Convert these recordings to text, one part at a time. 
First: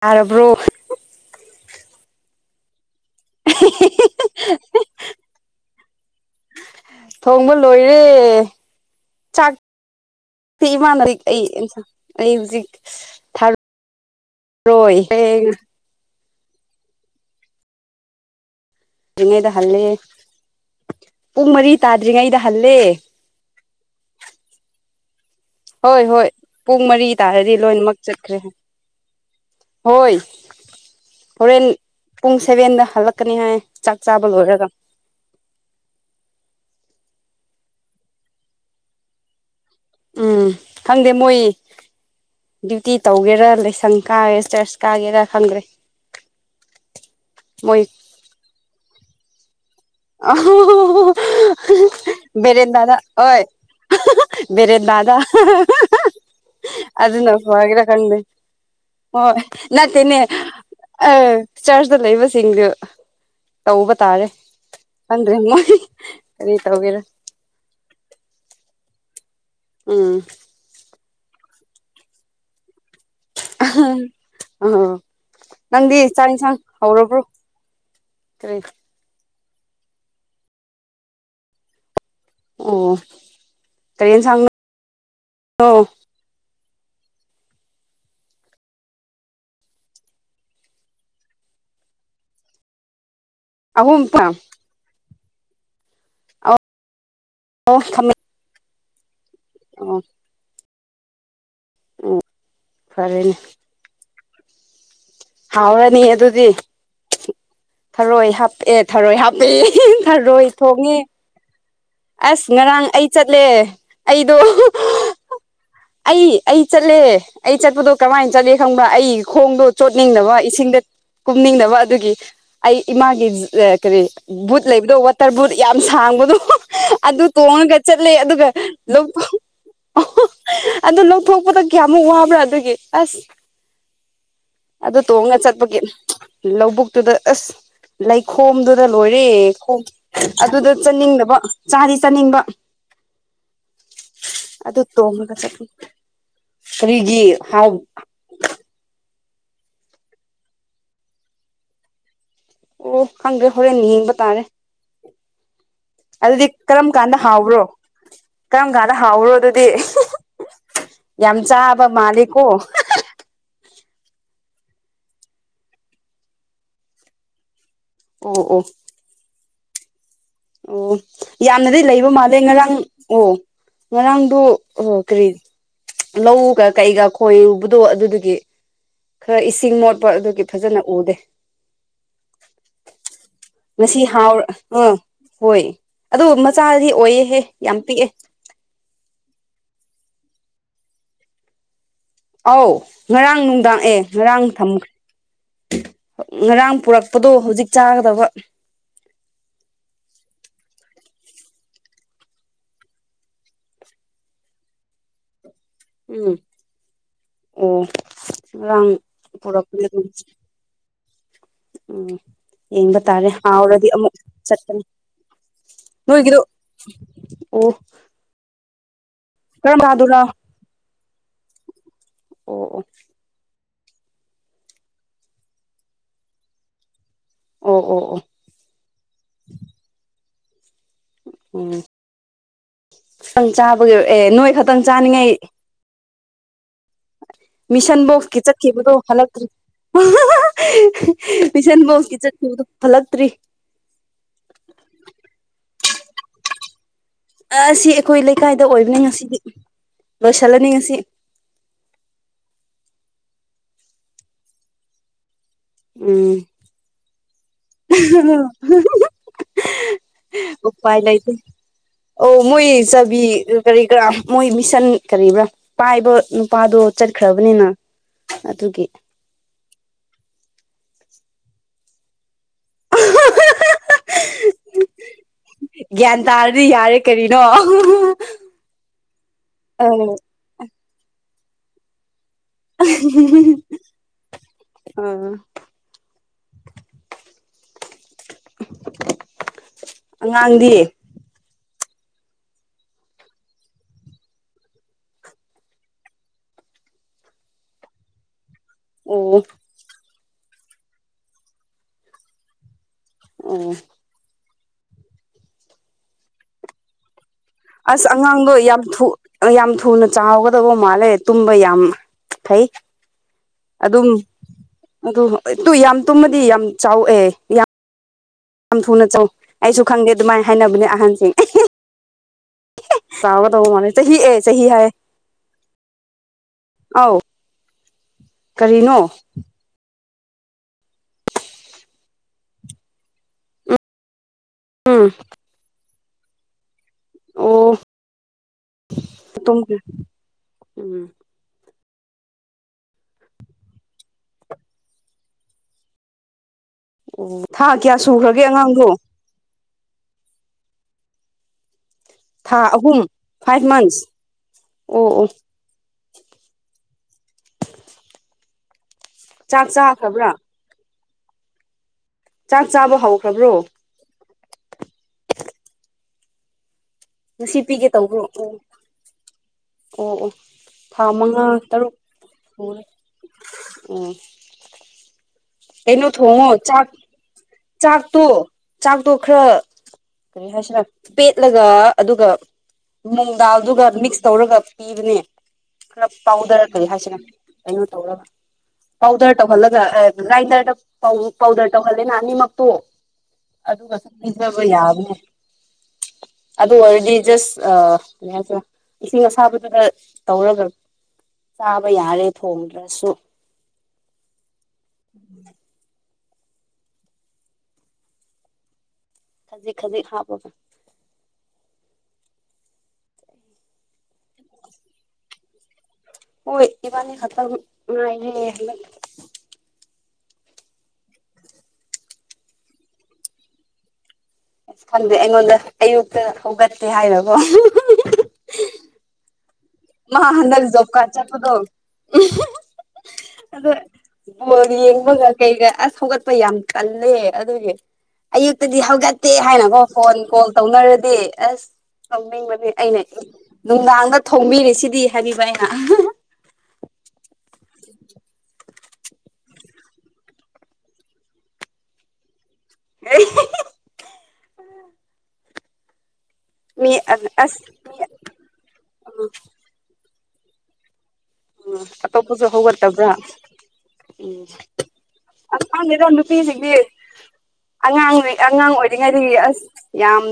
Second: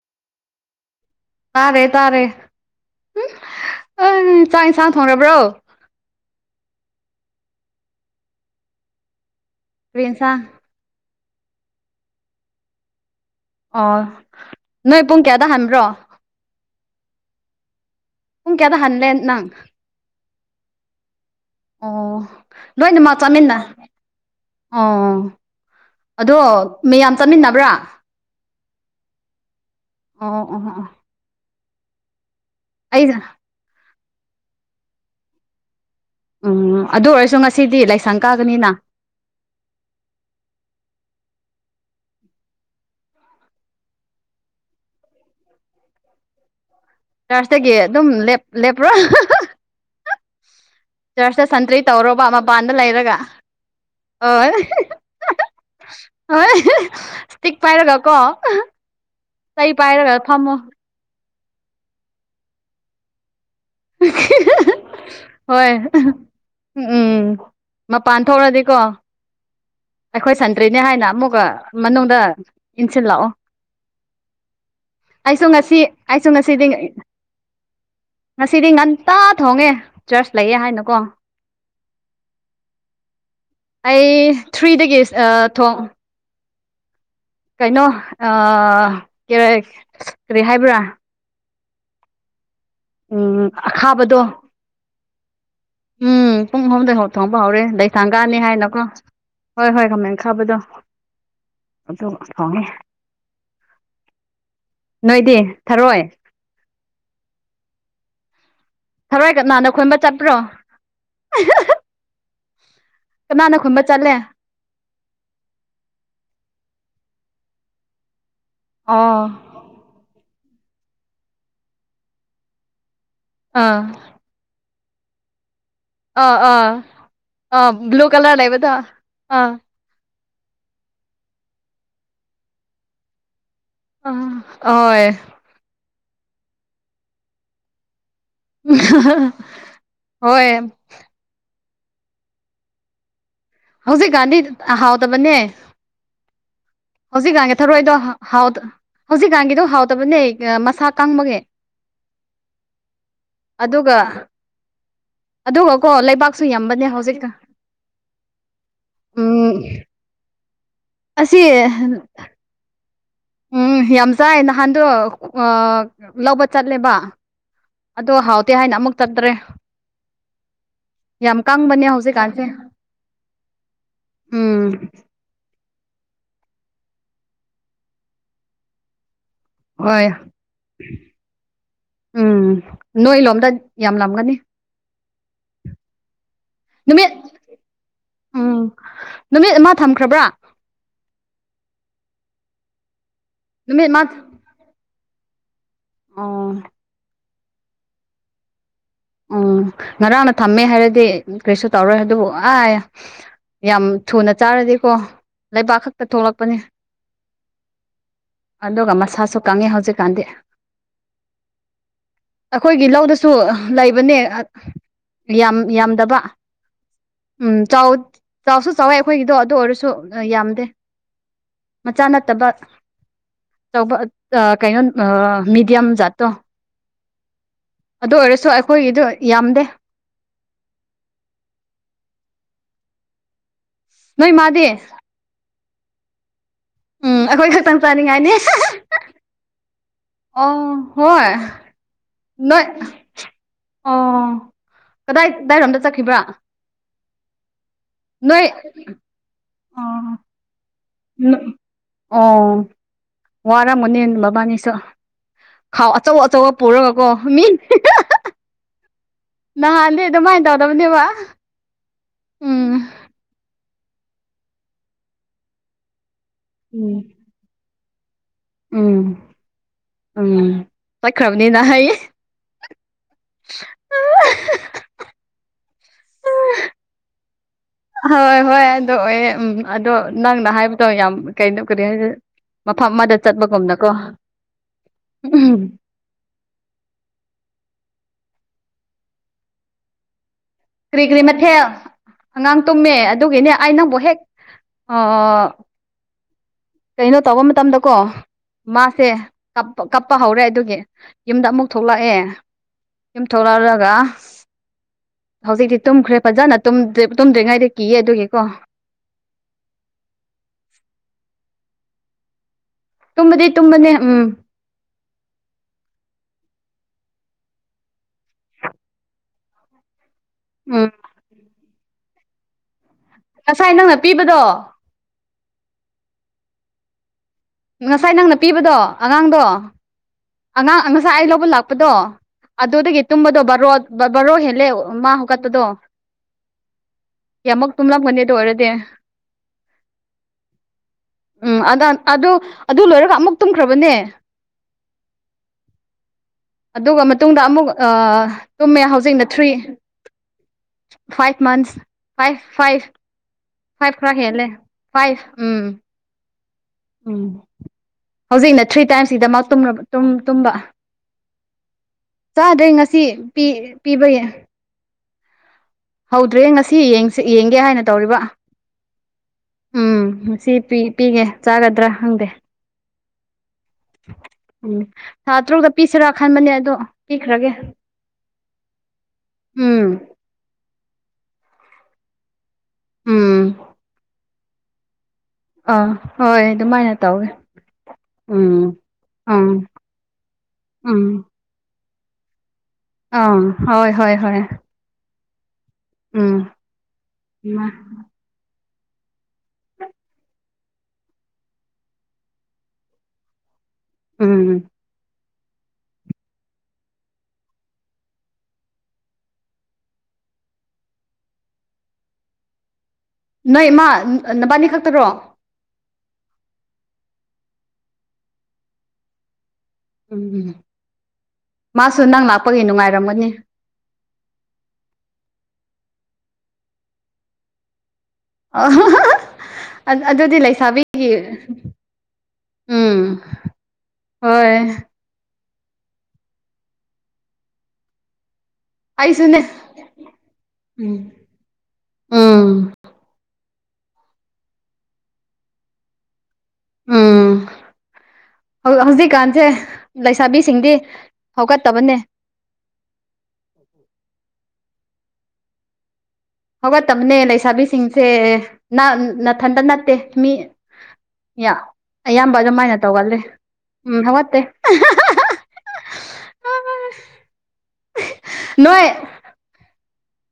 ꯇꯥꯔꯕ꯭ꯔꯣ ꯇꯥꯔꯦ ꯇꯥꯔꯦ [inaudible] ꯆꯥꯛ ꯌꯦꯟꯁꯥꯡ ꯊꯣꯡꯔꯕ꯭ꯔꯣ ꯊꯣꯡꯕ ꯂꯣꯏꯔꯦ ꯆꯥꯛ ꯀꯔꯤ ꯑꯦꯟꯁꯥꯡ ꯁꯤ ꯏꯃꯥꯟꯅꯔꯤ [unintelligible] ꯑꯩ ꯑꯩ ꯍꯧꯖꯤꯛ ꯊꯥꯔ ꯑꯣ ꯅꯣꯏ ꯄꯨꯡ ꯀꯌꯥꯗ ꯍꯥꯟꯕ꯭ꯔꯣ ꯄꯨꯡ ꯀꯩꯌꯗ ꯍꯥꯟꯂꯦ ꯅꯪ ꯍꯜꯂꯦ ꯄꯨꯡ ꯃꯔꯤ ꯑꯣ ꯇꯥꯗ꯭ꯔꯤꯉꯩꯗ ꯍꯜꯂꯦ ꯂꯣꯏꯅꯃꯛ ꯆꯥꯃꯤꯟꯅ ꯑꯣ ꯍꯣꯏ ꯑꯗꯣ ꯃꯌꯥꯝ ꯆꯥꯃꯤꯟꯅꯕ꯭ꯔꯥ ꯆꯠ꯭ꯈꯔ‌ꯦ ꯍꯣꯏ ꯑꯣ ꯑꯣ ꯑꯣ ꯍꯣꯔꯦꯟ ꯄꯨꯡ ꯁꯦꯚꯦꯟꯗ ꯑꯩ ꯍꯜꯂꯛꯀꯅꯤ ꯍꯥꯏ ꯆꯥꯛ ꯆꯥꯕ ꯂꯣꯏꯔꯒ ꯎꯝ ꯑꯗꯨ ꯑꯣꯏꯔꯁꯨ ꯉꯁꯤꯗꯤ ꯂꯥꯏꯁꯪ ꯀꯥꯒꯅꯤꯅ ꯎꯝ ꯈꯪꯗꯦ ꯃꯣꯏ ꯗ꯭ꯌꯨꯇꯤ ꯇꯧꯒꯦꯔꯥ ꯂꯥꯏꯁꯪ ꯀꯥꯒꯦ ꯆꯔꯆ ꯀꯥꯒꯦꯔꯥ ꯈꯪꯗ꯭ꯔꯦ ꯆꯥꯔꯖꯇꯒꯤ ꯃꯣꯏ ꯑꯗꯨꯝ ꯂꯦꯞꯄꯣ ꯑ [unintelligible] ꯆꯔꯁꯇ ꯁꯟꯇ꯭ꯔꯤ ꯇꯧꯔ‌ꯦꯕ ꯃꯄꯥꯟꯗ ꯂꯩꯔꯒ ꯍꯣꯏ ꯍ [unintelligible] ꯕꯦꯔꯦꯟꯗꯥꯗ ꯑꯗꯨꯅ ꯏꯁꯇꯤꯛ ꯐꯒꯦꯔꯥ ꯄꯥꯏꯔꯒ ꯀꯣ ꯈꯪꯗꯦ ꯆꯩ ꯄꯥꯏꯔꯒ ꯐꯝꯃꯣ ꯑꯥ ꯆꯥꯔꯖꯗ ꯂꯩꯏꯕ ꯁꯤꯡꯗꯨ ꯈꯪꯗ꯭ꯔꯦ ꯃꯣꯏ ꯍꯣꯏ ꯀꯔꯤ ꯇꯧꯒꯦꯔꯥ ꯎꯝ ꯃꯄꯥꯟ ꯊꯣꯛꯂꯗꯤꯀꯣ ꯎꯝ ꯑꯩꯈꯣꯏ ꯁꯟ ꯇ꯭ꯔꯤꯅꯦ ꯍꯥꯏꯅ ꯑꯃꯨꯛꯀ ꯃꯅꯨꯡꯗ ꯏꯟꯁꯤꯜꯂꯛꯑꯣ ꯑꯣ ꯑꯩꯁꯨ ꯉꯁꯤ ꯅꯪꯗꯤ ꯑꯩꯁꯨ ꯆꯥꯛ ꯌꯦꯟꯁꯥꯡ ꯉꯁꯤꯗꯤ ꯍꯧꯔꯕ꯭ꯔꯣ ꯀꯔꯤ ꯉꯁꯤꯗꯤ ꯉꯟꯇꯥ ꯊꯣꯡꯉꯦ ꯆꯔꯆ ꯂꯩꯌꯦ ꯍꯥꯏꯅꯀꯣ ꯑꯣ ꯑꯩ ꯀꯔꯤ ꯌꯦꯟꯁꯥꯡꯅꯣ ꯊ꯭ꯔꯤꯗꯒꯤ ꯊꯣꯡ ꯀꯩꯅꯣ ꯑꯥ ꯀꯔꯤ ꯍꯥꯏꯕ꯭ꯔꯥ ꯎꯝ ꯑꯍꯨꯝ ꯑꯈꯥꯕꯗꯣ ꯄꯥꯝ ꯎꯝ ꯑꯣ ꯄꯨꯡ ꯍꯧꯗ ꯍꯧ ꯊꯣꯡꯕ ꯍꯧꯔꯦ ꯑꯣ ꯂꯩ ꯈꯥꯃꯦꯟ ꯊꯥꯡꯒꯥꯥꯟꯅꯤ ꯍꯥꯏꯅꯀꯣ ꯍꯣꯏ ꯍꯣꯏ ꯑꯣ ꯈꯥꯃꯦꯟ ꯈꯥꯕꯗꯣ ꯑꯗꯨ ꯊꯣꯡꯉꯦ ꯐꯔꯦꯅꯦ ꯅꯣꯏꯗꯤ ꯊꯔꯣꯏ ꯍꯥꯎꯔꯅꯤ ꯑꯗꯨꯗꯤ ꯊꯔꯣꯏ ꯍꯥꯞ ꯑꯦ ꯊꯔꯣꯏ ꯍꯥꯞꯄꯦ ꯀꯅꯥꯅ ꯈꯨꯟꯕ ꯆꯠꯄ꯭ꯔꯣ ꯊꯔꯣꯏ ꯊꯣꯡꯅꯤ ꯑꯁ ꯉꯔꯥꯡ ꯑꯩ ꯆꯠꯂꯦ ꯀꯅꯥꯅ ꯈꯨꯟꯕ ꯆꯠꯂꯦ ꯑꯩꯗꯣ ꯑꯩ ꯑꯩ ꯆꯠꯂꯦ ꯑꯩ ꯆꯠꯄꯗꯣ ꯀꯃꯥꯏꯅ ꯆꯠꯂꯦ ꯈꯪꯕ꯭ꯔ ꯑꯩ ꯑꯣ ꯈꯣꯡꯗꯣ ꯀꯨꯞꯅꯤꯡꯅꯕ ꯏꯁꯤꯡꯗ ꯀꯨꯝꯅꯤꯡꯗꯅꯕ ꯑꯗꯨꯒꯤ ꯑꯩ ꯏꯃꯥꯒꯤ ꯑꯥ ꯀꯔꯤ ꯕꯨꯠ ꯂꯩꯕꯗꯣ ꯇꯔꯕꯨꯠ ꯌꯥꯝ ꯑꯥ ꯁꯥꯡꯕꯗꯣ ꯑꯥ ꯑꯗꯨ ꯑ ꯇꯣꯡꯉꯒ ꯕ꯭ꯂꯨ ꯆꯠꯂꯦ ꯀꯂꯔ ꯑꯗꯨꯒ ꯂꯩꯕꯗꯣ ꯑꯥ ꯑꯣ ꯑꯗꯨ ꯂꯧꯊꯣꯛꯄꯗꯣ ꯀꯌꯥꯃꯨꯛ ꯋꯥꯕ꯭ꯔꯥ ꯑꯗꯨꯒꯤ ꯑꯁ ꯑ ꯑꯗꯨ ꯇꯣꯡꯉꯥ ꯆꯠꯄꯒꯤ ꯂꯧꯕꯨꯛꯇꯨꯗ ꯑꯁ ꯂꯩꯈꯣꯝꯗꯨꯗ ꯂꯣꯏꯔꯦ ꯈꯣꯝ ꯍꯣꯏ ꯑꯗꯨꯗ ꯆꯠꯅꯤꯡꯗꯕ ꯆꯥꯗꯤ ꯆꯥꯅꯤꯡꯕ ꯍꯧꯖꯤꯛꯀꯥꯟꯗꯤ ꯑꯗꯨ ꯍꯥꯎꯗꯕꯅꯦ ꯇꯣꯡꯉꯒ ꯆꯠꯄ ꯀꯔꯤꯒꯤ ꯍꯧꯖꯤꯛꯀꯥꯟꯒꯤ ꯍꯥꯎ ꯊꯔꯣꯏꯗꯣ ꯍꯥꯎ ꯍꯧꯖꯤꯛꯀꯥꯟꯒꯤꯗꯣ ꯍꯥꯎꯗꯕꯅꯦ ꯃꯁꯥ ꯀꯪꯕꯒꯦ ꯑꯣ ꯈꯪꯒꯦ ꯑꯗꯨꯒ ꯍꯔꯦꯟꯅꯤꯕꯇꯥꯔꯦ ꯑꯗꯨꯒꯀꯣ ꯂꯩꯕꯥꯛꯁꯨ ꯑꯗꯨꯗꯤ ꯌꯥꯝꯕꯅꯦ ꯀꯔꯝ ꯀꯥꯟꯗ ꯍꯧꯖꯤꯛꯀ ꯍꯥꯎꯕ꯭ꯔꯣ ꯀꯔꯝ ꯀꯥꯟꯗ ꯍꯥꯎꯕꯔꯣ ꯎꯝ ꯑꯗꯨꯗꯤ ꯌꯥꯝ ꯑꯁꯤ ꯆꯥꯕ ꯃꯥꯂꯦꯀꯣ ꯎꯝ ꯌꯥꯝ ꯆꯥꯏ ꯅꯍꯥꯟꯗꯣ ꯂꯧꯕ ꯆꯠꯂꯦꯕ ꯑꯗꯣ ꯑꯣ ꯍꯥꯎꯇꯦ ꯑꯣ ꯍꯥꯏꯅ ꯑꯃꯨꯛ ꯆꯠꯗ꯭ꯔꯦ ꯑꯣ ꯌꯥꯝꯅꯗꯤ ꯂꯩꯕ ꯃꯥꯜꯂꯦ ꯉꯔꯥꯡ ꯑꯣ ꯉꯔꯥꯡꯗꯣ ꯎꯝ ꯑꯣ ꯀꯔꯤ ꯂꯧꯒ ꯀꯩꯒ ꯈꯣꯏꯔꯨꯕꯗꯣ ꯑꯗꯨꯗꯨꯒꯤ ꯈꯔ ꯏꯁꯤꯡ ꯍꯣꯏ ꯃꯣꯠꯄ ꯑꯗꯨꯒꯤ ꯐꯖꯅ ꯎꯗꯦ ꯎꯝ ꯅꯣꯏ ꯂꯣꯝꯗ ꯌꯥꯝ ꯉꯁꯤ ꯍꯥꯎ ꯂꯝꯒꯅꯤ ꯑꯥ ꯍꯣꯏ ꯑꯗꯨ ꯃꯆꯥꯗꯤ ꯅꯨꯃꯤꯠ ꯑꯣꯏꯑꯦꯍꯦ ꯌꯥꯝ ꯄꯤꯛꯑꯦ ꯎꯝ ꯅꯨꯃꯤꯠ ꯑꯃ ꯊꯝꯈ꯭ꯔꯕ꯭ꯔꯥ ꯑꯧ ꯉꯔꯥꯡ ꯅꯨꯡꯗꯥꯡ ꯅꯨꯃꯤꯠ ꯑꯦ ꯑꯃ ꯉꯔꯥꯡ ꯊꯝ ꯑꯣ ꯉꯔꯥꯡ ꯄꯨꯔꯛ ꯔꯛꯄꯗꯣ ꯍꯧꯖꯤꯛ ꯆꯥꯒꯗꯕ ꯎꯝ ꯉꯔꯥꯡꯅ ꯊꯝꯃꯦ ꯍꯥꯏꯔꯗꯤ ꯀꯩꯁꯨ ꯇꯧꯔꯣꯏ ꯑꯗꯨꯕꯨ ꯑ ꯌꯥꯝ ꯊꯨꯅ ꯆꯥꯔꯗꯤꯀꯣ ꯂꯩꯕꯥꯛ ꯈꯛꯇ ꯎꯝ ꯊꯣꯛꯂꯛꯄꯅꯤ ꯑꯣ ꯑꯗꯨꯒ ꯉꯔꯥꯡ ꯃꯁꯥꯁꯨ ꯀꯪꯉꯤ ꯄꯨꯔꯛꯄꯅꯦ ꯑꯗꯨꯝ ꯍꯧꯖꯤꯛꯀꯥꯟꯗꯤ ꯎꯝ ꯑꯩꯈꯣꯏꯒꯤ ꯌꯦꯡꯕ ꯇꯥꯔꯦ ꯂꯧꯗꯁꯨ ꯍꯥꯎꯔꯗꯤ ꯑꯃꯨꯛ ꯂꯩꯕꯅꯦ ꯆꯠꯀꯅꯤ ꯌꯥꯝ ꯌꯥꯝꯗꯕ ꯅꯣꯏꯒꯤꯗꯣ ꯎꯝ ꯑꯣ ꯆꯥꯎꯁꯨ ꯆꯥꯎꯋꯦ ꯑꯩꯈꯣꯏꯒꯤꯗꯣ ꯑꯗꯨ ꯑꯣꯏꯔꯁꯨ ꯀꯔꯝꯕꯗꯨꯔ ꯌꯥꯝꯗꯦ ꯃꯆꯥ ꯐꯠꯇꯕ ꯑꯣ ꯇꯧꯕ ꯀꯩꯅꯣ ꯃꯤꯦꯗꯤꯌꯝ ꯖꯥꯠꯇꯣ ꯑꯣ ꯑꯣ ꯑꯣ ꯑꯗꯨ ꯑꯣ ꯑꯣꯏꯔꯁꯨ ꯑꯩꯈꯣꯏꯒꯤꯗ ꯌꯥꯝꯗꯦ ꯎꯝ ꯈꯤꯇꯪ ꯆꯥꯕꯒꯤ ꯑꯦ ꯅꯣꯏ ꯈꯛꯇꯪ ꯆꯥꯅꯤꯡꯉꯥꯏ ꯎꯝ ꯑꯩꯈꯣꯏ ꯈꯛꯇꯪ ꯆꯥꯅꯤꯡꯉꯥꯏꯅꯤ ꯃꯤꯁꯟꯕꯣꯛꯀꯤ ꯆꯠꯈꯤꯕꯗꯣ ꯍꯜꯂꯛꯇ꯭ꯔꯤ ꯑꯣ ꯍꯣꯏ ꯃꯤꯁꯟ ꯕꯣꯛꯀꯤ ꯅꯣꯏ ꯆꯠꯈꯤꯕꯗꯨ ꯍꯜꯂꯛꯇ꯭ꯔꯤ ꯑꯣ ꯀꯗꯥꯏ ꯀꯗꯥꯏꯔꯣꯝꯗ ꯆꯠꯈꯤꯕ꯭ꯔꯥ ꯑꯁꯤ ꯑꯩꯈꯣꯏ ꯅꯣꯏ ꯂꯩꯀꯥꯏꯗ ꯑꯣꯏꯕꯅꯤ ꯉꯁꯤꯗꯤ ꯂꯣꯏꯁꯤꯜꯂꯅꯤ ꯉꯁꯤ ꯑꯣ ꯋꯥꯔꯝꯃꯅꯦ ꯃꯕꯥꯅꯤꯁꯨ ꯈꯥꯎ ꯑꯆꯧ ꯑꯆꯧꯕ ꯄꯨꯔꯒ ꯀꯣ ꯃꯤꯟ ꯑ ꯅꯍꯥꯟꯗꯤ ꯑꯗꯨꯃꯥꯏꯅ [unintelligible] ꯎꯄꯥꯏ ꯇꯧꯗꯕꯅꯦꯕ ꯂꯩꯇꯦ ꯑꯣ ꯃꯣꯏ ꯎꯝ ꯆꯥꯕꯤ ꯀꯔꯤ ꯀꯔꯥ ꯃꯣꯏ ꯃꯤꯁꯟ ꯀꯔꯤꯕ꯭ꯔꯥ ꯄꯥꯏꯕ ꯅꯨꯄꯥꯗꯣ ꯎꯝ ꯆꯠꯈ꯭ꯔꯕꯅꯤꯅ ꯑꯗꯨꯒꯤ ꯎꯝ ꯎꯝ ꯆꯠꯈ꯭ꯔꯕꯅꯤꯅ ꯍꯩꯌꯦ ꯑ [unintelligible] ꯒ꯭ꯌꯥꯟ ꯇꯥꯔꯗꯤ ꯌꯥꯔꯦ ꯀꯔꯤꯅꯣ ꯍꯣꯏ ꯍꯣꯏ ꯑꯗꯨ ꯑꯣꯏꯌꯦ ꯎ ꯑꯗꯣ ꯑꯥ ꯅꯪꯅ ꯍꯥꯏꯕ ꯑꯗꯣ ꯌꯥꯝ ꯀꯩꯅꯣ ꯀꯔꯤ ꯍꯥꯏꯗꯨꯅꯣ ꯃꯐꯝ ꯑꯃꯗ ꯆꯠꯄꯒꯨꯝꯅꯀꯣ ꯎꯝ ꯎ ꯑꯉꯥꯡꯗꯤ ꯀꯨꯔꯤ ꯒ꯭ꯔꯤ ꯃꯊꯦꯜ ꯑꯉꯥꯡ ꯇꯨꯝꯃꯦ ꯑꯗꯨꯒꯤꯅꯦ ꯑꯩ ꯅꯪꯕꯨ ꯍꯦꯛ ꯑ ꯀꯩꯅꯣ ꯇꯧꯕ ꯃꯇꯝꯗꯀꯣ ꯃꯥꯁꯦ ꯑꯣ ꯀꯞꯄ ꯍꯧꯔꯦ ꯑꯗꯨꯒꯤ ꯌꯨꯝꯗ ꯑꯃꯨꯛ ꯊꯣꯛꯂꯛꯑꯦ ꯌꯨꯝ ꯑꯣ ꯊꯣꯛꯂꯛꯂꯒ ꯍꯧꯖꯤꯛꯇꯤ ꯇꯨꯝꯈ꯭ꯔꯦ ꯐꯖꯅ ꯇꯨꯝꯗ꯭ꯔꯤꯉꯩꯗꯤ ꯑꯁ ꯑꯉꯥꯡꯗꯣ ꯌꯥꯝ ꯊꯨ ꯑ ꯌꯥꯝ ꯊꯨꯅ ꯆꯥꯎꯒꯗꯕ ꯃꯥꯜꯂꯦ ꯇꯨꯝꯕ ꯌꯥꯝ ꯐꯩ ꯇꯨꯝꯕꯗꯤ ꯇꯨꯝꯕꯅꯦ ꯑꯗꯨꯝ ꯎꯝ ꯑꯗꯨ ꯌꯥꯝ ꯇꯨꯝꯃꯗꯤ ꯌꯥꯝ ꯆꯥꯎꯑꯦ ꯌꯥꯝ ꯌꯥꯝ ꯊꯨꯅ ꯆꯥꯎ ꯑꯩꯁꯨ ꯈꯪꯗꯦ ꯑꯗꯨꯃꯥꯏꯅ ꯍꯥꯏꯅꯕꯅꯦ ꯎꯝ ꯑꯍꯟꯁꯤꯡ ꯆꯥꯎꯒꯗꯕ ꯉꯁꯥꯏ ꯃꯥꯥꯟꯅꯦ ꯅꯪꯅ ꯆꯍꯤ ꯑꯦ ꯄꯤꯕꯗꯣ ꯆꯍꯤ ꯍꯥꯏ ꯑꯥꯎ ꯉꯁꯥꯏ ꯅꯪꯅ ꯄꯤꯕꯗꯣ ꯑꯉꯥꯡꯗꯣ ꯑꯉꯥꯡ ꯉꯁꯥꯏ ꯑꯩ ꯂꯧꯕ ꯂꯥꯛꯄꯗꯣ ꯑꯗꯨꯗꯒꯤ ꯇꯨꯝꯕꯗꯣ ꯕ ꯔꯣꯠ ꯕꯥꯔꯣ ꯍꯦꯜꯂꯦ ꯎꯝ ꯃꯥ ꯍꯧꯀꯠꯄꯗꯣ ꯑꯣ ꯌꯥꯝꯃꯨꯛ ꯇꯨꯝꯂꯝꯒꯅꯤ ꯑꯗꯨ ꯑꯣꯏꯔꯗꯤ ꯇꯨꯝꯈ꯭ꯔꯦ ꯎꯝ ꯎꯝ ꯑꯗꯨ ꯑꯗꯨ ꯂꯣꯏꯔꯒ ꯑꯃꯨꯛ ꯇꯨꯝꯈ꯭ꯔꯕꯅꯦ ꯑꯗꯨꯒ ꯑꯣ ꯃꯇꯨꯡꯗ ꯊꯥ ꯑꯃꯨꯛ ꯀꯌꯥ ꯁꯨꯈ꯭ꯔꯒꯦ ꯇꯨꯝꯃꯦ ꯑꯉꯥꯡꯗꯣ ꯍꯧꯖꯤꯛꯅ ꯊ꯭ꯔꯤ ꯐꯥꯏꯚ ꯃꯟꯊꯁ ꯐꯥꯏꯚ ꯊꯥ ꯐꯥꯏꯚ ꯑꯍꯨꯝ ꯐꯥꯏꯚ ꯃꯟꯁ ꯈꯔ ꯍꯦꯂꯦ ꯑꯣ ꯐꯥꯏꯚ ꯑꯣ ꯎꯝ ꯎꯝ ꯍꯧꯖꯤꯛꯅ ꯊ꯭ꯔꯤ ꯇꯥꯏꯝꯁꯀꯤꯗꯃꯛ ꯆꯥꯛ ꯆꯥꯈ꯭ꯔꯕ꯭ꯔꯥ ꯇꯨꯝꯕ ꯆꯥꯛ ꯆꯥꯕ ꯆꯥꯗ꯭ꯔꯤꯉꯁꯤ ꯍꯧꯈ꯭ꯔꯕ꯭ꯔꯣ ꯄꯤꯕꯒꯤ ꯍꯧꯗ꯭ꯔꯦ ꯉꯁꯤ ꯌꯦꯡꯒꯦ ꯉꯁꯤ ꯍꯥꯏꯅ ꯄꯤꯒꯦ ꯇꯧꯔꯤꯕ ꯇꯧꯕ꯭ꯔꯣ ꯑꯣ ꯎꯝ ꯑꯣ ꯑꯣ ꯉ ꯁꯤ ꯄꯤ ꯄꯤꯒꯦ ꯆꯥꯒꯗ꯭ꯔꯥ ꯍꯪꯗꯦ ꯍ ꯑꯣ ꯎꯝ ꯊꯥ ꯇꯔꯨꯛꯇ ꯀꯩꯅꯣ ꯄꯤꯁꯤꯔꯥ ꯊꯣꯡꯉꯣ ꯈꯟꯕꯅꯦ ꯑꯗꯣ ꯆꯥꯛ ꯄꯤꯈ꯭ꯔꯒꯦ ꯆꯥꯛꯇꯣ ꯆꯥꯛꯇꯣ ꯈꯔ ꯎꯝ ꯀꯔꯤ ꯍꯥꯏꯁꯤꯔ ꯄꯦꯠꯂꯒ ꯑꯗꯨꯒ ꯎꯝ ꯃꯣꯡꯗꯥꯜꯗꯨꯒ ꯃꯤꯛꯁ ꯇꯧꯔꯒ ꯄꯤꯕꯅꯦ ꯑꯥ ꯈꯔ ꯍꯣꯏ ꯄꯥꯎꯗꯔ ꯀꯔꯤ ꯑꯗꯨꯃꯥꯏꯅ ꯍꯥꯏꯁꯤꯅ ꯇꯧꯋꯦ ꯀꯩꯅꯣ ꯇꯧꯔꯕ ꯎꯝ ꯄꯥꯎꯗꯔ ꯎꯝ ꯇꯧꯍꯜꯂꯒ ꯒ꯭ꯔꯥꯏꯟꯗꯔꯗ ꯎꯝ ꯄꯥꯎꯗꯔ ꯇꯧꯍꯜꯂꯦꯅ ꯑꯅꯤꯃꯛꯇꯣ ꯑꯥ ꯍꯣꯏ ꯑꯗꯨꯒ ꯍꯣꯏ ꯍꯣꯏ ꯄꯤꯖꯕ ꯌꯥꯕꯅꯦ ꯎꯝ ꯑꯗꯨ ꯑꯣꯏꯔꯗꯤꯖꯁ ꯑ ꯀꯔꯤꯍꯥꯏꯁꯤꯔꯥ ꯏꯁꯤꯡ ꯑꯁꯥꯕꯗꯨꯗ ꯇꯧꯔꯒ ꯆꯥꯕ ꯌꯥꯔꯦ ꯊꯣꯡꯗ꯭ꯔꯁꯨ ꯎꯝ ꯈꯖꯤꯛ ꯈꯖꯤꯛ ꯍꯥꯞꯄꯒ ꯅꯣꯏ ꯏꯃꯥ ꯅꯕꯥꯟꯅꯤ ꯈꯛꯇꯔꯣ ꯑꯣꯏ ꯏꯕꯥꯅꯤ ꯈꯛꯇ ꯉꯔꯥꯏꯦ ꯎꯝ ꯃꯥꯁꯨ ꯅꯪ ꯂꯥꯛꯄꯒꯤ ꯅꯨꯡꯉꯥꯏꯔꯝꯒꯅꯤ ꯑꯁ ꯈꯪꯗꯦ ꯑꯩꯉꯣꯟꯗ ꯑꯌꯨꯛꯇ ꯍꯧꯒꯠꯇꯦ ꯍꯥꯏꯕꯀꯣ ꯃꯥ ꯑꯗꯨꯗꯤ ꯍꯟꯗꯛ ꯖꯣꯕ ꯂꯩꯁꯥꯕꯤꯒꯤ ꯀꯥꯔꯗ ꯎꯝ ꯑꯗꯨ ꯕꯣꯜ ꯍꯣꯏ ꯌꯦꯡꯕꯒ ꯀꯩꯒ ꯑꯁ ꯍꯧꯒꯠꯄ ꯌꯥꯝ ꯇꯜꯂꯦ ꯑꯗꯨꯒꯤ ꯑꯌꯨꯛꯇꯗꯤ ꯍꯧꯒꯠꯇꯦ ꯑꯩꯁꯨꯅꯦ ꯍꯥꯏꯅꯀꯣ ꯐꯣꯟ ꯀꯣꯜ ꯎꯝ ꯇꯧꯅꯔꯗꯤ ꯑꯁ ꯅꯣꯛꯅꯤꯡꯕꯗꯤ ꯎꯝ ꯑꯩꯅꯦ ꯅꯨꯡꯗꯥꯡꯗ ꯊꯣꯡꯕꯤꯔꯤ ꯁꯤꯗꯤ ꯍꯥꯏꯕꯤꯕ ꯑꯩꯅ ꯎꯝ ꯍꯧ ꯍꯧꯖꯤꯛꯀꯥꯟꯁꯦ ꯂꯩꯁꯥꯕꯤꯁꯤꯡꯗꯤ ꯍꯧꯒꯠꯇꯕꯅꯦ [unintelligible] ꯃꯤ ꯍꯧꯒꯠꯇꯕꯅꯦ ꯑꯁ ꯂꯩꯁꯥꯕꯤꯁꯤꯡꯁꯦ ꯅꯥ ꯃꯤ ꯅꯥꯊꯟꯇ ꯅꯠꯇꯦ ꯃꯤ ꯌꯥ ꯑꯌꯥꯝꯕ ꯑꯇꯣꯞꯄꯁꯨ ꯑꯗꯨꯃꯥꯏꯅ ꯍꯧꯒꯠꯇꯕ꯭ꯔꯥ ꯇꯧꯒꯜꯂꯤ ꯎꯝ ꯍꯧꯒꯠꯇꯦ ꯈꯪꯗꯦꯗꯥ ꯅꯨꯄꯤꯁꯤꯡꯗꯤ ꯑꯉꯥꯡ ꯑꯉꯥꯡ ꯅꯣꯏ ꯑꯣꯏꯔꯤꯉꯩ ꯑꯁ ꯌꯥꯝ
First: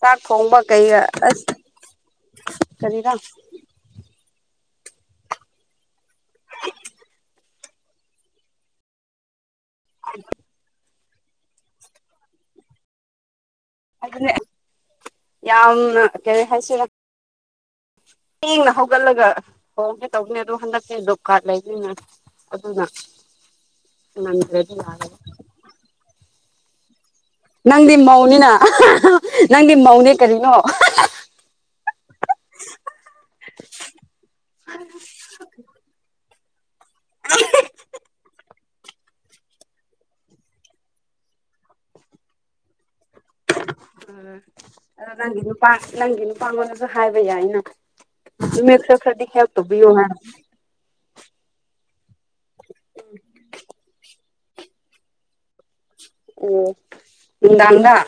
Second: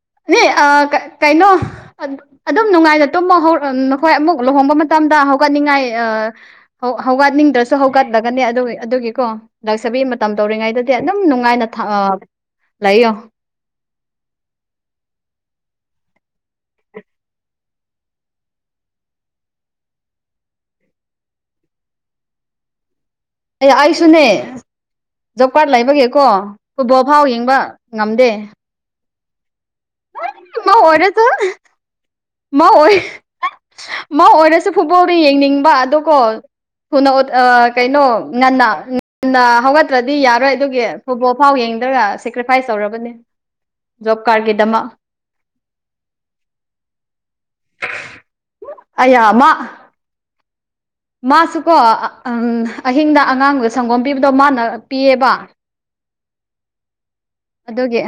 ꯆꯥꯛ ꯊꯣꯡꯕ ꯑꯥ ꯀꯩꯒ ꯀꯩꯅꯣ ꯑꯁ ꯑꯗꯨꯝ ꯀꯔꯤꯔ ꯅꯨꯡꯉꯥꯏꯅ ꯇꯨꯝꯃ ꯍꯧꯔꯣ ꯅꯈꯣꯏ ꯑꯃꯨꯛ ꯂꯨꯍꯣꯡꯕ ꯃꯇꯝꯗ ꯍꯧꯒꯠꯅꯤꯡꯉꯥꯏ ꯑ ꯍꯧ ꯍꯧꯒꯠꯅꯤꯡꯗ꯭ꯔꯁꯨ ꯍꯧꯒꯠꯂꯒꯅꯦ ꯑꯗꯨ ꯑꯗꯨꯒꯤꯀꯣ ꯂꯥꯛꯆꯕꯤ ꯃꯇꯝ ꯇꯧꯔꯤꯉꯩꯗꯗꯤ ꯑꯗꯨꯝ ꯅꯨꯡꯉꯥꯏꯅ ꯊ ꯂꯩꯌꯣ ꯑꯗꯨꯅꯦ ꯌꯥꯝꯅ ꯀꯔꯤ ꯍꯥꯏꯁꯤꯔꯥ ꯊꯦꯡꯅ ꯍꯧꯒꯠꯂꯒ ꯍꯣꯡꯒꯦ ꯇꯧꯅꯦ ꯑꯗꯣ ꯍꯟꯗꯛꯇꯤ ꯖꯣꯞꯀꯥꯔꯗ ꯂꯩꯕꯅꯤꯅ ꯑꯗꯨꯅ ꯑꯦ ꯑꯩꯁꯨꯅꯦ ꯉꯟꯗ꯭ꯔꯗꯤ ꯌꯥꯔꯔꯣꯏ ꯖꯣꯕꯀꯥꯠ ꯂꯩꯕꯒꯤꯀꯣ ꯐꯨꯠꯕꯣ ꯐꯥꯎ ꯌꯦꯡꯕ ꯅꯪꯗꯤ ꯉꯝꯗꯦ ꯃꯧꯅꯤꯅ ꯅꯪꯗꯤ ꯃꯧꯅꯦ ꯀꯔꯤꯅꯣ ꯃꯧ ꯑꯣꯏꯔꯁꯨ ꯃꯧ ꯑꯣꯏ ꯑꯣꯏꯔꯁꯨ ꯐꯨꯠꯕꯣꯜꯗꯣ ꯌꯦꯡꯅꯤꯡꯕ ꯑꯗꯣꯀꯣ [unintelligible] ꯀꯩꯅꯣ ꯉꯟꯅ ꯅ ꯍꯧꯒꯠꯇ꯭ꯔꯗꯤ ꯌꯥꯔꯣꯏ ꯑꯗꯨꯒꯤ ꯐꯨꯠꯕꯣꯜ ꯐꯥꯎ ꯌꯦꯡꯗ꯭ꯔꯒ ꯁꯦꯀ꯭ꯔꯤꯐꯥꯏꯁ ꯇꯧꯔꯕꯅꯦ ꯖꯣꯀꯥꯠꯀꯤ ꯗꯃꯛ ꯑꯗꯣ ꯅꯪꯒꯤ ꯅꯨꯄꯥ ꯅꯪꯒꯤ ꯅꯨꯄꯥꯉꯣꯟꯗꯁꯨ ꯍꯥꯏꯕ ꯌꯥꯏꯅ ꯆꯠꯛꯈꯔꯥꯗꯤ ꯑꯌꯥ ꯍꯦꯜꯇꯧꯕꯤꯌꯣ ꯍꯥꯏ ꯃꯥꯁꯤꯀꯣ ꯎꯝ ꯑꯍꯤꯡꯗ ꯑꯉꯥꯡꯗ ꯁꯪꯒꯣꯝ ꯄꯤꯕꯗꯣ ꯃꯥꯅ ꯄꯤꯌꯦꯕ ꯎꯝ ꯑꯗꯨꯒꯤ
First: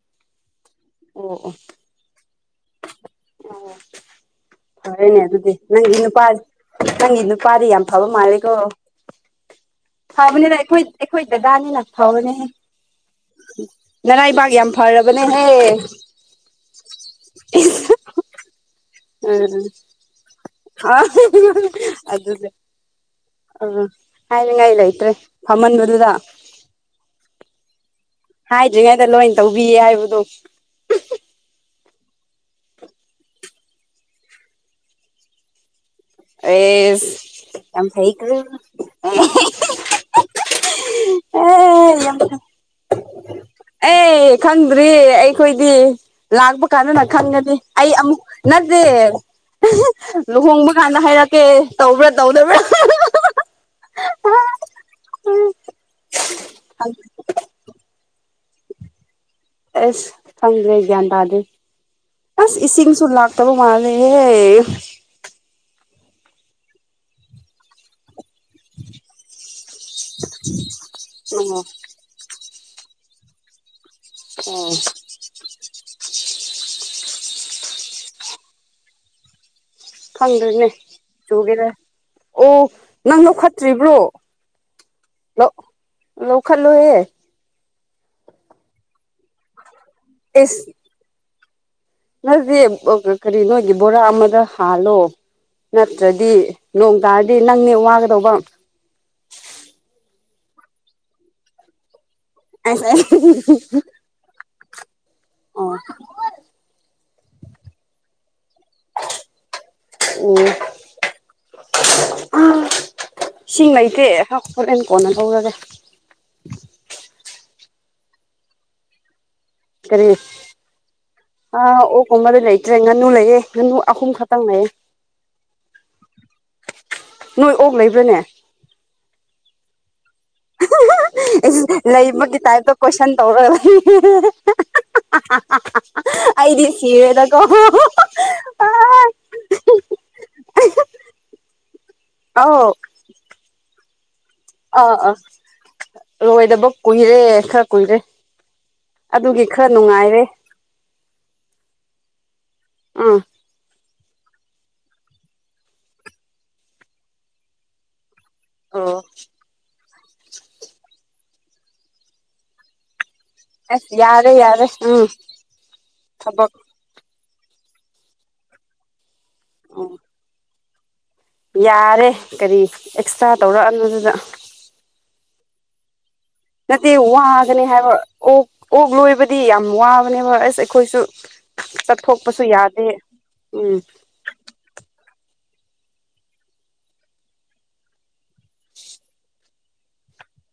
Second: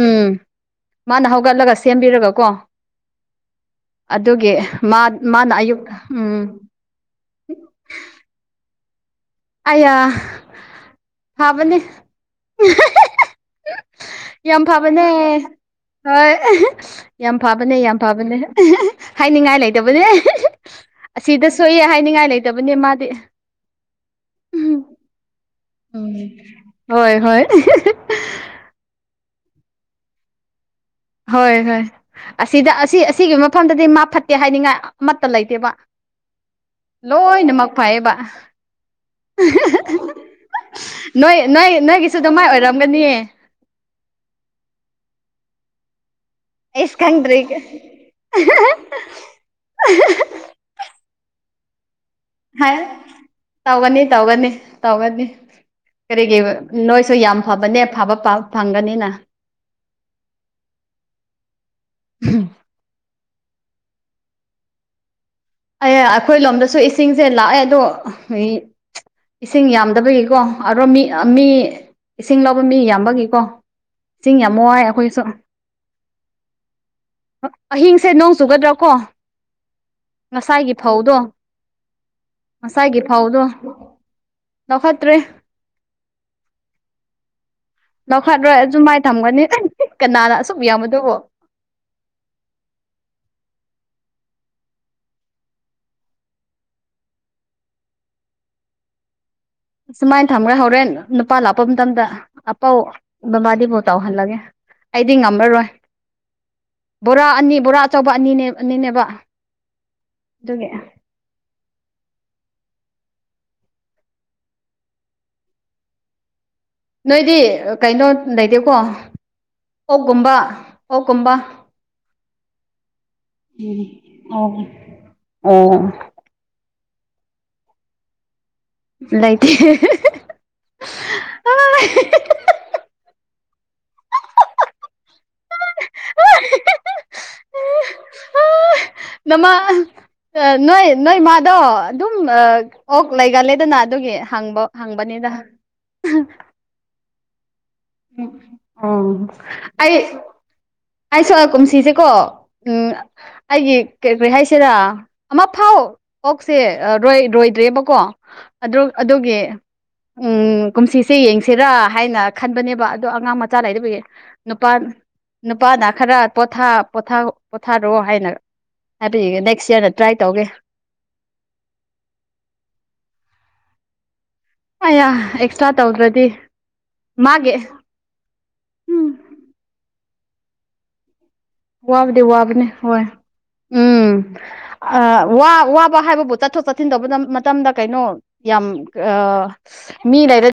ꯎꯝ ꯃꯥꯅ ꯑꯣ ꯍꯧꯒꯠꯂꯒ ꯁꯦꯝꯕꯤꯔꯒꯀꯣ ꯑꯣ ꯑꯗꯨꯒꯤ ꯃꯥ ꯐꯔꯦꯅꯦ ꯃꯥꯅ ꯑꯗꯨꯗꯤ ꯑꯌꯨꯛ ꯅꯪꯒꯤ ꯅꯨꯄꯥ ꯎꯝ ꯅꯪꯒꯤ ꯅꯨꯄꯥꯗꯤ ꯌꯥꯝ ꯐꯕ ꯃꯥꯜꯂꯦꯀꯣ ꯑꯌꯥ ꯐꯕꯅꯤꯅ ꯑꯩꯈꯣꯏ ꯑꯩꯈꯣꯏ ꯐꯕꯅꯦ ꯗꯗꯥꯅꯤꯅ ꯐꯕꯅꯦꯍꯦ ꯅꯔꯥꯏꯕꯥꯛ ꯌꯥꯝ ꯐꯕꯅꯦ ꯐꯔꯕꯅꯦꯍꯦ ꯍꯣꯏ ꯌꯥꯝ ꯐꯕꯅꯦ ꯌꯥꯝ ꯐꯥꯕꯅꯦ ꯎꯝ ꯍꯥꯏꯅꯤꯡꯉꯥꯏ ꯂꯩꯇꯕꯅꯦ ꯑꯁꯤꯗ ꯁꯣꯏꯌꯦ ꯍꯥꯏꯅꯤꯡꯉꯥꯏ ꯂꯩꯇꯕꯅꯦ ꯃꯥꯗꯤ ꯑꯣ ꯍꯥꯏꯅꯤꯡꯉꯥꯏ ꯎꯝ ꯂꯩꯇ꯭ꯔꯦ ꯐꯃꯟꯕꯗꯨꯗ ꯍꯣꯏ ꯍꯣꯏ ꯍꯥꯏꯗ꯭ꯔꯤꯉꯩꯗ ꯂꯣꯏ ꯇꯧꯕꯤꯌꯦ ꯍꯥꯏꯕꯗꯣ ꯍꯣꯏ ꯍꯣꯏ ꯑꯁꯤꯗ ꯑꯁꯤ ꯑꯁꯤꯒꯤ ꯃꯐꯝꯗꯗꯤ ꯃꯥ ꯐꯠꯇꯦ ꯍꯥꯏꯅꯤꯡꯉꯥꯏ ꯑꯃꯠꯇ ꯂꯩꯇꯦꯕ ꯑꯦꯁ ꯂꯣꯏꯅꯃꯛ ꯌꯥꯝ ꯐꯩꯌꯦꯕ ꯐꯩꯀꯣ ꯅꯣꯏ ꯅꯣꯏ ꯑꯦ ꯅꯣꯏꯒꯤꯁꯨ ꯌꯥꯝ ꯑꯗꯨꯃꯥꯏ ꯑꯣꯏꯔꯝꯒꯅꯤꯌꯦ ꯑꯦ ꯈꯪꯗ꯭ꯔꯤꯌꯦ ꯑꯩꯈꯣꯏꯗꯤ ꯂꯥꯛꯄ ꯑꯩꯁ ꯀꯥꯟꯗꯅ ꯈꯪꯗ꯭ꯔꯤ ꯈꯪꯒꯅꯤ ꯑꯩ ꯑꯃꯨꯛ ꯅꯠꯇꯦ ꯂꯨꯍꯣꯡꯕ ꯀꯥꯟꯗ ꯍꯥꯏꯔꯛꯀꯦ ꯇꯧꯕ꯭ꯔꯥ ꯇꯧꯗ ꯍꯥꯏ ꯇꯧꯒꯅꯤ ꯇꯧꯒꯅꯤ ꯇꯧꯒꯅꯤ ꯀꯔꯤꯒꯤ ꯅꯣꯏꯁꯨ ꯌꯥꯝ ꯐꯕꯅꯦ ꯐꯕ ꯄꯥ ꯐꯪꯒꯅꯤꯅ ꯑꯁ ꯈꯪꯗ꯭ꯔꯦ ꯒ꯭ꯌꯥꯟ ꯇꯥꯗ꯭ꯔꯦ ꯑꯁ ꯏꯁꯤꯡꯁꯨ ꯂꯥꯛꯇꯕ ꯃꯥꯜꯂꯦꯍꯦ ꯑꯌꯥ ꯑꯩꯈꯣꯏ ꯂꯣꯝꯗꯁꯨ ꯏꯁꯤꯡꯁꯦ ꯂꯥꯛꯑꯦ ꯑꯗꯣ ꯐꯩꯌꯦ ꯏꯁꯤꯡ ꯌꯥꯝꯗꯕꯒꯤꯀꯣ ꯑꯗꯣ ꯃꯤ ꯃꯤ ꯑꯣ ꯏꯁꯤꯡ ꯂꯧꯕ ꯃꯤ ꯌꯥꯝꯕꯒꯤꯀꯣ ꯏꯁꯤꯡ ꯌꯥꯝ ꯑꯣ ꯋꯥꯏ ꯑꯩꯈꯣꯏꯁꯨ ꯑꯍꯤꯡꯁꯦ ꯅꯣꯡ ꯆꯨꯒꯗ꯭ꯔꯥ ꯀꯣ ꯈꯪꯗ꯭ꯔꯦꯅꯦ ꯆꯨꯒꯦꯔ ꯑꯣ ꯉꯁꯥꯏꯒꯤ ꯅꯪ ꯐꯧꯗꯣ ꯂꯧꯈꯠꯇ꯭ꯔꯤꯕ꯭ꯔꯣ ꯂꯧꯈꯠꯇ꯭ꯔꯦ ꯂꯧ ꯂꯧꯈꯠꯂꯨꯍꯦ ꯂꯧꯈꯠꯔꯣꯏ ꯑꯗꯨꯃꯥꯏ ꯊꯝꯒꯅꯤ ꯀꯅꯥꯅ ꯑꯁꯨꯛ ꯌꯥꯝꯃꯗꯕꯣ ꯅꯪꯁꯦ ꯑꯑ ꯀꯔꯤ ꯅꯣꯏꯒꯤ ꯕꯣꯔꯥ ꯑꯃꯗ ꯍꯥꯜꯂꯣ ꯅꯠꯇ꯭ꯔꯗꯤ ꯅꯣꯡ ꯇꯥꯔꯗꯤ ꯅꯪꯅꯦ ꯋꯥꯒꯗꯧꯕ ꯁꯨꯃꯥꯏꯅ ꯊꯝꯈ꯭ꯔꯦ ꯍꯣꯔꯦꯟ ꯅꯨꯄꯥ ꯂꯥꯛꯄ ꯃꯇꯝꯗ ꯑꯄꯥꯎ ꯑꯁ ꯑꯩ ꯕꯃꯥꯅꯤꯕꯨ ꯇꯥꯎꯍꯜꯂꯒꯦ ꯑꯩꯗꯤ ꯉꯝꯔꯔꯣꯏ ꯑꯣ ꯕꯣꯔꯥ ꯑꯅꯤ ꯕꯣꯔꯥ ꯑꯆꯧꯕ ꯑꯅꯤꯅꯦ ꯑꯅꯤꯅꯦꯕ ꯑꯗꯨꯒꯤ ꯑꯣ ꯑꯥ ꯏꯁꯤꯡ ꯂꯩꯇꯦ ꯍ ꯍꯣꯂꯦꯟ ꯀꯣꯟꯅ ꯂꯧꯔꯒꯦ ꯅꯣꯏꯗꯤ ꯀꯩꯅꯣ ꯂꯩꯇꯦꯀꯣ ꯀꯔꯤ ꯑꯣꯛꯒꯨꯝꯕ ꯑꯣꯛꯀꯨꯝꯕ ꯑꯥ ꯑꯣꯛꯀꯨꯝꯕꯗꯤ ꯂꯩꯇ꯭ꯔꯦ ꯉꯥꯅꯨ ꯂꯩꯌꯦ ꯉꯥꯅꯨ ꯑꯍꯨꯝ ꯈꯛꯇꯪ ꯂꯩꯌꯦ ꯎꯝ ꯅꯣꯏ ꯑꯣꯛ ꯂꯩꯕ꯭ꯔꯥꯅꯦ ꯂꯩꯇꯦ ꯂꯩꯕꯒꯤ ꯇꯥꯏꯞꯇ ꯀꯣꯏꯁꯟ ꯇꯧꯔꯒ ꯂꯩ ꯑꯩꯗꯤ ꯁꯤꯔꯦꯗꯀꯣ ꯑꯥ ꯅꯃꯥ ꯑꯥ ꯅꯣꯏ ꯅꯣꯏ ꯃꯥꯥꯗꯣ ꯑꯗꯨꯝ ꯑꯣꯛ ꯂꯩꯒꯂꯦꯗꯅ ꯑꯗꯨꯒꯤ ꯍꯪꯕ ꯑꯥ ꯑꯥ ꯍꯪꯕꯅꯤꯗ ꯂꯣꯏꯗꯕ ꯀꯨꯏꯔꯦ ꯈꯔ ꯀꯨꯏꯔꯦ ꯎꯝ ꯑꯗꯨꯒꯤ ꯑꯣ ꯈꯔ ꯅꯨꯡꯉꯥꯏꯔꯦ ꯑꯩ ꯑꯩꯁꯨ ꯀꯨꯝꯁꯤꯁꯦꯀꯣ ꯎꯝ ꯑꯩꯒꯤ ꯀꯔꯤ ꯀꯔꯤ ꯍꯥꯏꯁꯤꯔ ꯑꯃ ꯐꯥꯎ ꯑꯣꯛꯁꯦ ꯑꯥ ꯔꯣꯏ ꯔꯣꯏꯗ꯭ꯔꯦꯕꯀꯣ ꯑꯗꯨ ꯑꯣ ꯑꯗꯨꯒꯤ ꯎꯝ ꯀꯨꯝꯁꯤꯁꯦ ꯌꯦꯡꯁꯤꯔꯥ ꯍꯥꯏꯅ ꯈꯟꯕꯅꯦꯕ ꯑꯗꯣ ꯑꯉꯥꯡ ꯃꯆꯥ ꯑꯁ ꯂꯩꯔꯕꯒꯤ ꯌꯥꯔꯦ ꯌꯥꯔꯦ ꯅꯨꯄꯥ ꯎꯝ ꯅꯨꯄꯥꯅ ꯈꯔ ꯊꯕꯛ ꯄꯣꯊꯥ ꯄꯣꯊꯥ ꯄꯣꯊꯥꯔꯣ ꯍꯥꯏꯅ ꯍꯥꯏꯕꯤꯒꯦ ꯅꯦꯛꯁ ꯎꯝ ꯏꯌꯥꯔꯗ ꯇ꯭ꯔꯥꯏ ꯇꯧꯒꯦ ꯌꯥꯔꯦ ꯀꯔꯤ ꯑꯦꯛꯁꯇ꯭ꯔꯥ ꯇꯧꯔꯛꯑꯅꯣꯗꯨꯗ ꯑꯌꯥ ꯑꯦꯛꯁꯇ꯭ꯔꯥ ꯇꯧꯗ꯭ꯔꯗꯤ ꯅꯠꯇꯦ ꯃꯥꯒꯤ ꯋꯥꯒꯅꯤ ꯍꯥꯏꯕ ꯑꯣꯛ ꯑꯣꯛ ꯎꯝ ꯂꯣꯏꯕꯗꯤ ꯌꯥꯝ ꯋꯥꯕꯅꯦꯕ ꯑꯁ ꯑꯩꯈꯣꯏꯁꯨ ꯋꯥꯕꯗꯤ ꯆꯠꯊꯣꯛꯄꯁꯨ ꯋꯥꯕꯅꯦ ꯌꯥꯗꯦ ꯍꯣꯏ ꯎꯝ ꯑꯥ ꯋꯥ ꯋꯥꯕ ꯍꯥꯏꯕꯕꯨ ꯆꯠꯊꯣꯛ ꯆꯠꯁꯤꯟ ꯇꯧꯕ ꯃꯇꯝꯗ ꯀꯩꯅꯣ ꯌꯥꯝ ꯃꯤ ꯂꯩꯔ